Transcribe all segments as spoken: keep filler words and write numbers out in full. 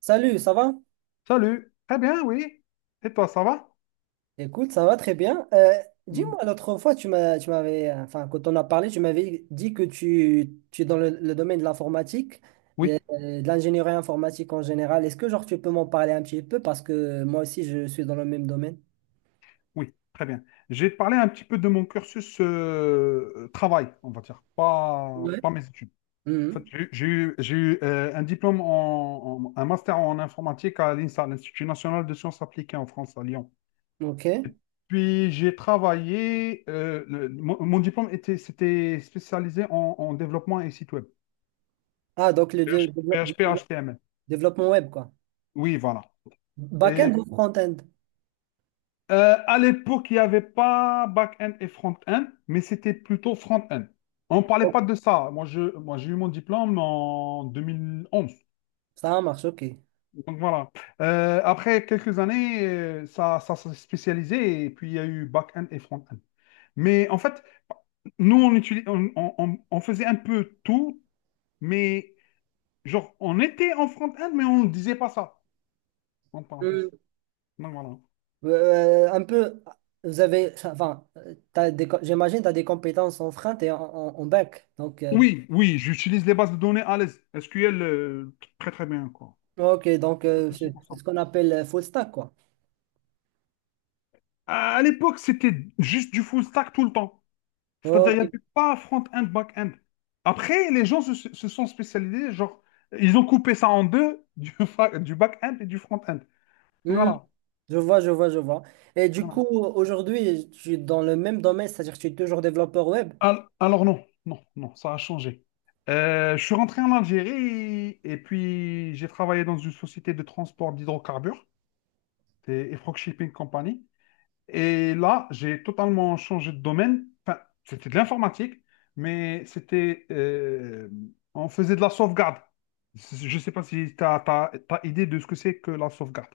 Salut, ça va? Salut. Très bien, oui. Et toi, ça va? Écoute, ça va très bien. Euh, Mm. dis-moi, l'autre fois, tu m'as, tu m'avais, euh, enfin, quand on a parlé, tu m'avais dit que tu, tu es dans le, le domaine de l'informatique, euh, Oui, de l'ingénierie informatique en général. Est-ce que, genre, tu peux m'en parler un petit peu? Parce que moi aussi, je suis dans le même domaine. oui, très bien. J'ai parlé un petit peu de mon cursus euh, travail, on va dire, pas, Ouais. pas mes études. En fait, Mhm. j'ai eu, j'ai eu- j'ai eu, euh, un diplôme en, en- un master en informatique à l'INSA, l'Institut national de sciences appliquées en France, à Lyon. OK. Puis j'ai travaillé, euh, le- mon, mon diplôme était, c'était spécialisé en, en développement et site web. Ah, donc le dé- PH- dé- dé- P H P, H T M L. développement web, quoi. Oui, voilà. Back-end Et ou front-end? Euh, à l'époque, il n'y avait pas back-end et front-end, mais c'était plutôt front-end. On ne parlait pas de ça. Moi, je, moi, j'ai eu mon diplôme en deux mille onze. Ça marche, OK. Donc voilà. Euh, après quelques années, euh, ça, ça s'est spécialisé et puis il y a eu back-end et front-end. Mais en fait, nous, on, utilis- on, on- on- on faisait un peu tout, mais genre, on était en front-end, mais on ne disait pas ça. En parenthèse. Donc voilà. Euh, un peu, vous avez, enfin, euh, t'as des, co- j'imagine tu as des compétences en front et en, en, en back. Donc, euh, Oui, oui, j'utilise les bases de données à l'aise. sequel, euh, très très bien, quoi. ok, donc Pas de euh, souci c'est pour ça. c'est ce qu'on appelle euh, full stack, quoi. À l'époque, c'était juste du full stack tout le temps. C'est-à-dire, il Ok, n'y avait pas front-end, back-end. Après, les gens se, se sont spécialisés, genre, ils ont coupé ça en deux, du, fa- du back-end et du front-end. Hmm, Voilà. je vois, je vois, je vois. Et du Voilà. coup, aujourd'hui, je suis dans le même domaine, c'est-à-dire que je suis toujours développeur web, Al- Alors, non, non, non, ça a changé. Euh, je suis rentré en Algérie et puis j'ai travaillé dans une société de transport d'hydrocarbures, c'est Efrog Shipping Company. Et là, j'ai totalement changé de domaine. Enfin, c'était de l'informatique, mais c'était... euh, on faisait de la sauvegarde. Je ne sais pas si tu as idée de ce que c'est que la sauvegarde.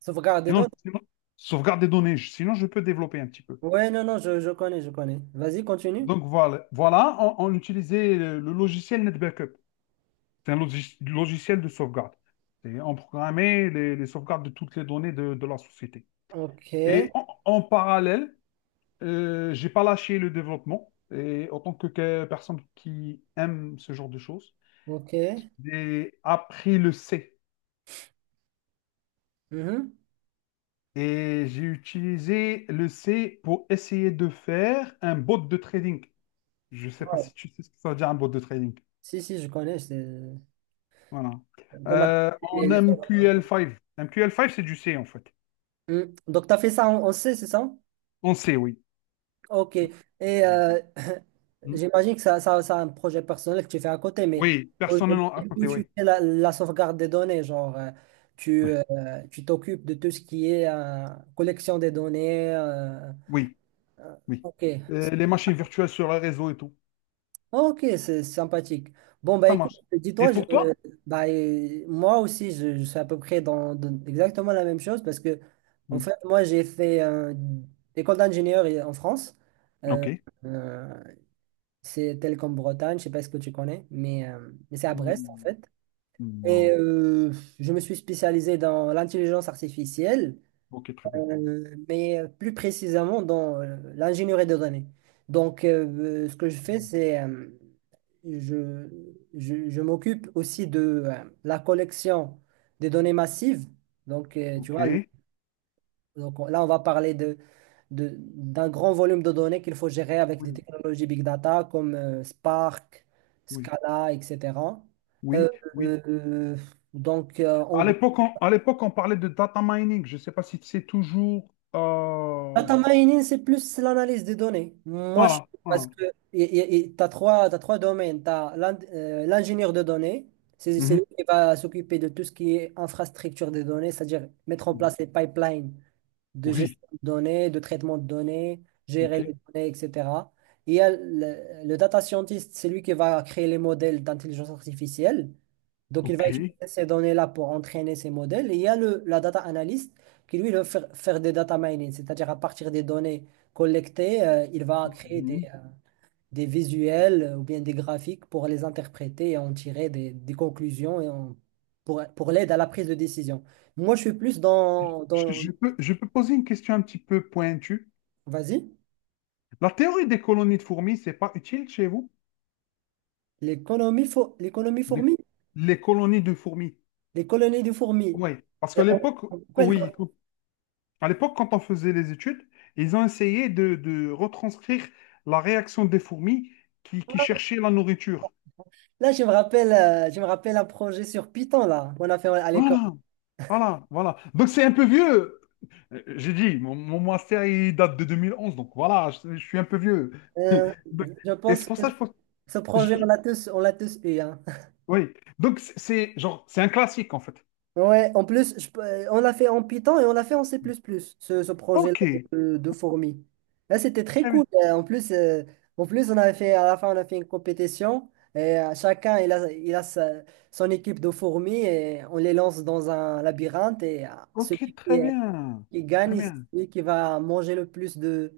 sauvegarde des Sinon, données. sinon, sauvegarde des données. Je- Sinon, je peux développer un petit peu. Ouais, non, non, je, je connais, je connais. Vas-y, continue. Donc, voilà, voilà, on, on utilisait le, le logiciel NetBackup. C'est un logis- logiciel de sauvegarde. Et on programmait les, les sauvegardes de toutes les données de, de la société. Ok, Et en en parallèle, Euh, j'ai pas lâché le développement et en tant que, que personne qui aime ce genre de choses, ok. j'ai appris le C Mhm. et j'ai utilisé le C pour essayer de faire un bot de trading. Je sais pas Wow. si tu sais ce que ça veut dire un bot de trading. Si, si, je connais. C'est euh, Voilà. Euh, automatique. En M Q L cinq. M Q L cinq, c'est du C en fait. Hmm. Donc, tu as fait ça en, en C, c'est ça? En C, oui. Ok. Ouais. Et euh, Hmm. j'imagine que ça, ça, ça a un projet personnel que tu fais à côté, mais Oui, aujourd'hui, personnellement à où côté, tu oui. fais la, la sauvegarde des données, genre, euh, tu, Oui, euh, tu t'occupes de tout ce qui est euh, collection des données. euh, oui, oui. ok. Euh, les machines virtuelles sur le réseau et tout. Ok, c'est sympathique. Bon, bah Ça écoute, marche. Et dis-toi, je- pour euh, toi? bah, euh, moi aussi, je, je suis à peu près dans, dans exactement la même chose parce que, en Hmm. fait, moi, j'ai fait euh, école d'ingénieur en France. Euh, Ok. euh, C'est tel comme Bretagne, je sais pas ce que tu connais, mais, euh, mais c'est à Brest en Hmm, fait. Et non. euh, je me suis spécialisé dans l'intelligence artificielle, Ok, très bien. euh, mais plus précisément dans euh, l'ingénierie de données. Donc, euh, euh, ce que je Très fais, bien. c'est euh, je, je, je m'occupe aussi de euh, la collection des données massives. Donc, euh, tu vois, Ok. donc on- là, on va parler de, de- d'un grand volume de données qu'il faut gérer avec des Oui, technologies big data comme euh, Spark, oui, Scala, et cetera. Euh, oui, oui. euh, euh, donc, euh, en À gros, l'époque, on, à l'époque, on parlait de data mining. Je ne sais pas si c'est toujours. euh, data mining, c'est plus l'analyse des données. Moi, je Voilà, parce voilà. que tu as trois, t'as trois domaines. Tu as l'ingénieur de données, c'est c'est Mhm. lui qui va s'occuper de tout ce qui est infrastructure des données, c'est-à-dire mettre en Mhm. place les pipelines de Oui, gestion de données, de traitement de données, ok, gérer les données, et cetera. Il y a le, le data scientist, c'est lui qui va créer les modèles d'intelligence artificielle. Donc, il ok. va utiliser ces données-là pour entraîner ces modèles. Et il y a le, la data analyst qui, lui, va faire, faire des data mining, c'est-à-dire à partir des données collectées, euh, il va créer des, Mhm. euh, des visuels euh, ou bien des graphiques pour les interpréter et en tirer des, des conclusions et en- pour, pour l'aide à la prise de décision. Moi, je suis plus dans Je, dans je peux, je peux poser une question un petit peu pointue. Vas-y. La théorie des colonies de fourmis, c'est pas utile chez vous? L'économie fo- l'économie Les, fourmi, les colonies de fourmis. les colonies de fourmis. Oui, parce Euh, qu'à l'époque, Quoi, oui, à l'époque, quand on faisait les études, ils ont essayé de, de retranscrire la réaction des fourmis qui, qui cherchaient la nourriture. Là, je me rappelle, euh, je me rappelle un projet sur Python là qu'on a fait à l'école. Voilà, voilà, voilà. Donc c'est un peu vieux. Euh, J'ai dit, mon, mon master, il date de deux mille onze, donc voilà, je, je suis un peu vieux. Euh, Donc, je et c'est pense pour que ça que je pense... ce projet, on je- l'a tous, on l'a tous eu, hein. oui, donc c'est c'est genre, c'est un classique en fait. Ouais, en plus, je peux- euh, on l'a fait en Python et on l'a fait en C++, plus plus, ce, ce Ok, projet-là très de, de fourmi. Là, c'était très cool. bien. Euh, En plus, euh, en plus, on avait fait, à la fin, on a fait une compétition et euh, chacun, il a, il a sa- son équipe de fourmis et on les lance dans un labyrinthe et euh, Ok, celui très qui, euh, bien. qui Très gagne, c'est bien. celui qui va manger le plus de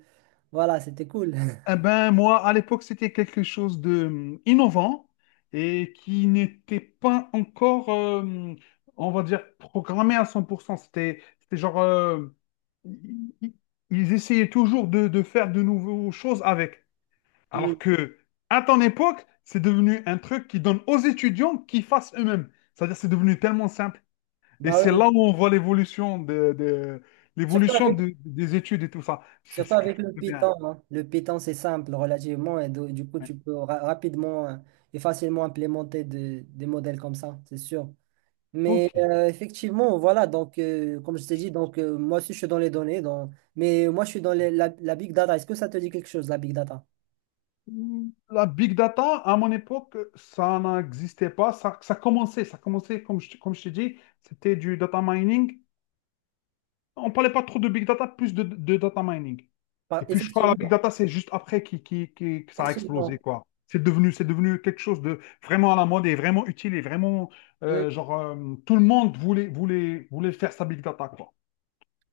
Voilà, c'était cool. Eh ben, moi, à l'époque, c'était quelque chose de hum, innovant et qui n'était pas encore, euh, on va dire, programmé à cent. pour cent. C'était, c'était genre, euh, i- ils essayaient toujours de, de faire de nouvelles choses avec. Alors Mm. que, à ton époque, c'est devenu un truc qui donne aux étudiants qu'ils fassent eux-mêmes. C'est-à-dire, c'est devenu tellement simple. Et Bah c'est oui. là où on voit l'évolution de, de- Surtout l'évolution avec de- des études et tout ça. C'est Surtout c'est quelque avec chose le de bien. Python, hein. Le Python, c'est simple relativement et do- du coup, tu peux ra- rapidement euh, et facilement implémenter de- des modèles comme ça, c'est sûr. Ok. Mais euh, effectivement, voilà, donc euh, comme je t'ai dit, donc euh, moi aussi je suis dans les données, dans mais moi je suis dans les- la, la big data. Est-ce que ça te dit quelque chose, la big data? Mm, La big data, à mon époque, ça n'existait pas. Ça, ça commençait, ça commençait, comme je, comme je t'ai dit, c'était du data mining. On ne parlait pas trop de big data, plus de, de data mining. Par- Et puis, je crois que la big Effectivement, data, c'est juste après qui, qui, qui- que ça a explosé, effectivement. quoi. C'est devenu, c'est devenu quelque chose de vraiment à la mode et vraiment utile et vraiment, Hmm. euh, genre, euh, tout le monde voulait, voulait, voulait faire sa big data, quoi.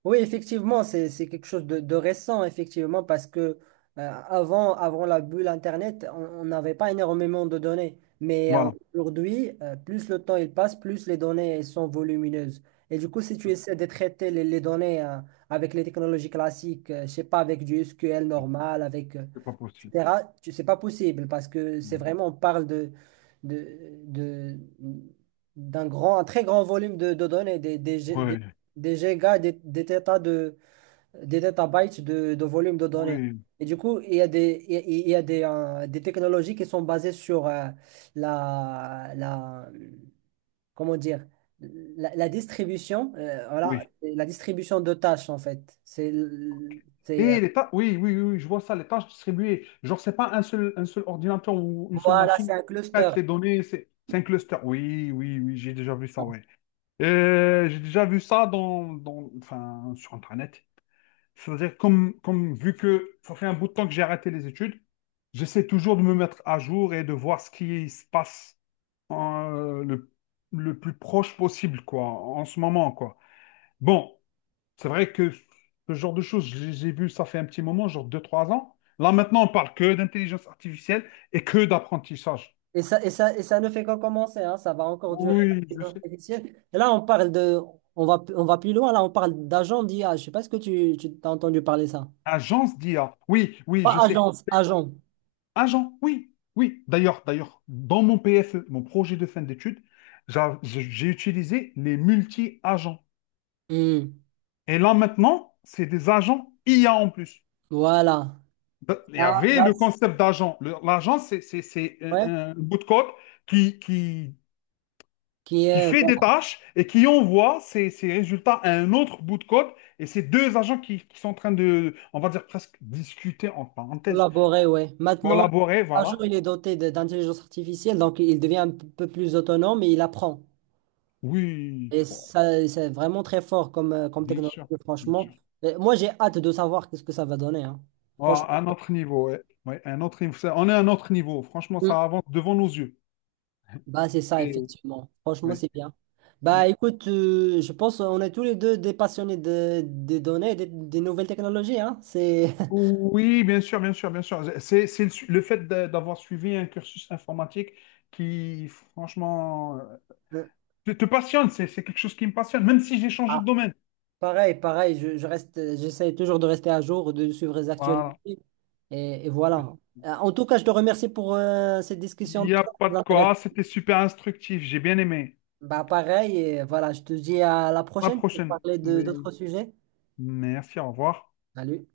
Oui, effectivement, c'est, c'est quelque chose de, de récent, effectivement, parce que euh, avant, avant la bulle Internet, on on n'avait pas énormément de données. Mais euh, Voilà. aujourd'hui, euh, plus le temps il passe, plus les données elles sont volumineuses. Et du coup, si tu essaies de traiter les, les données euh, avec les technologies classiques, euh, je sais pas, avec du S Q L normal, avec, euh, C'est pas possible. et cetera, tu- c'est pas possible parce que c'est vraiment, on parle de, de, de- d'un grand, un très grand volume de, de données, des, des, Oui, des gigas, des, des tétas de, des tétabytes de, de volume de données. oui, Et du coup, il y a des, il y a il y a des, euh, des technologies qui sont basées sur euh, la, la, comment dire, la, la distribution, euh, voilà, oui. la distribution de tâches en fait. C'est, l- c'est, euh, Et les tâches, oui, oui, oui, oui, je vois ça, les tâches distribuées. Genre, c'est pas un seul, un seul ordinateur ou une seule voilà, c'est machine un qui cluster. traite les données, c'est c'est un cluster. Oui, oui, oui, j'ai déjà vu ça, ouais. Euh, j'ai déjà vu ça dans, dans, enfin, sur Internet. C'est-à-dire, comme, comme vu que ça fait un bout de temps que j'ai arrêté les études, j'essaie toujours de me mettre à jour et de voir ce qui se passe euh, le, le plus proche possible, quoi, en ce moment, quoi. Bon, c'est vrai que ce genre de choses, j'ai les ai ça fait un petit moment, genre deux trois ans. Là, maintenant, on parle que d'intelligence artificielle et que d'apprentissage. Et ça, et ça, et ça ne fait qu'en commencer, hein, ça va encore durer. Oui, je L'intelligence sais. artificielle. Et là, on parle de, on va, on va plus loin, là, on parle d'agents d'I A. Je sais pas ce que tu, tu t'as entendu parler ça. Agence d'I A. Oui, oui, je Pas sais. agence, agent. Agent, oui, oui. D'ailleurs, d'ailleurs, dans mon P F E, mon projet de fin d'études, j'a- j'ai j'ai utilisé les multi-agents. Hmm, Et là, maintenant, c'est des agents I A en plus. Voilà. Ben, il y Là, avait là, le c- concept d'agent. Le- L'agent, c'est c'est- c'est ouais, un, un bout de code qui, qui qui qui est fait voilà, des tâches et qui envoie ces, ces résultats à un autre bout de code. Et ces deux agents qui, qui sont en train de, on va dire presque discuter, en parenthèse, collaboré, ouais. Maintenant, collaborer, agent, voilà. il est doté de- d'intelligence artificielle, donc il devient un p- peu plus autonome et il apprend. Oui, Et bon, ça, c'est vraiment très fort comme, euh, comme bien technologie, sûr, bien sûr. franchement. Euh, Moi, j'ai hâte de savoir qu'est-ce que ça va donner, hein. Oh, Franchement, un autre niveau, ouais. Ouais, un autre niveau. Ça- On est à un autre niveau. Franchement, Hmm. ça avance devant nos yeux. Bah, c'est ça, Et- effectivement. Franchement, ouais. c'est bien. Bah, écoute, euh, je pense qu'on est tous les deux des passionnés de, des données, et des, des nouvelles technologies, hein. C'est Oui, bien sûr, bien sûr, bien sûr. C'est, c'est le, su- le fait d'a- d'avoir suivi un cursus informatique qui, franchement, euh, te, te passionne. C'est c'est quelque chose qui me passionne, même si j'ai changé de domaine. Pareil, pareil, je, je reste, j'essaie toujours de rester à jour, de suivre les Voilà. actualités, et, et voilà. Euh, En tout cas, je te remercie pour euh, cette Il discussion n'y a très pas très de quoi. intéressante. C'était super instructif. J'ai bien aimé. Bah, pareil, et voilà, je te dis à la À la prochaine pour prochaine. parler de d'autres Oui. sujets. Merci, au revoir. Salut.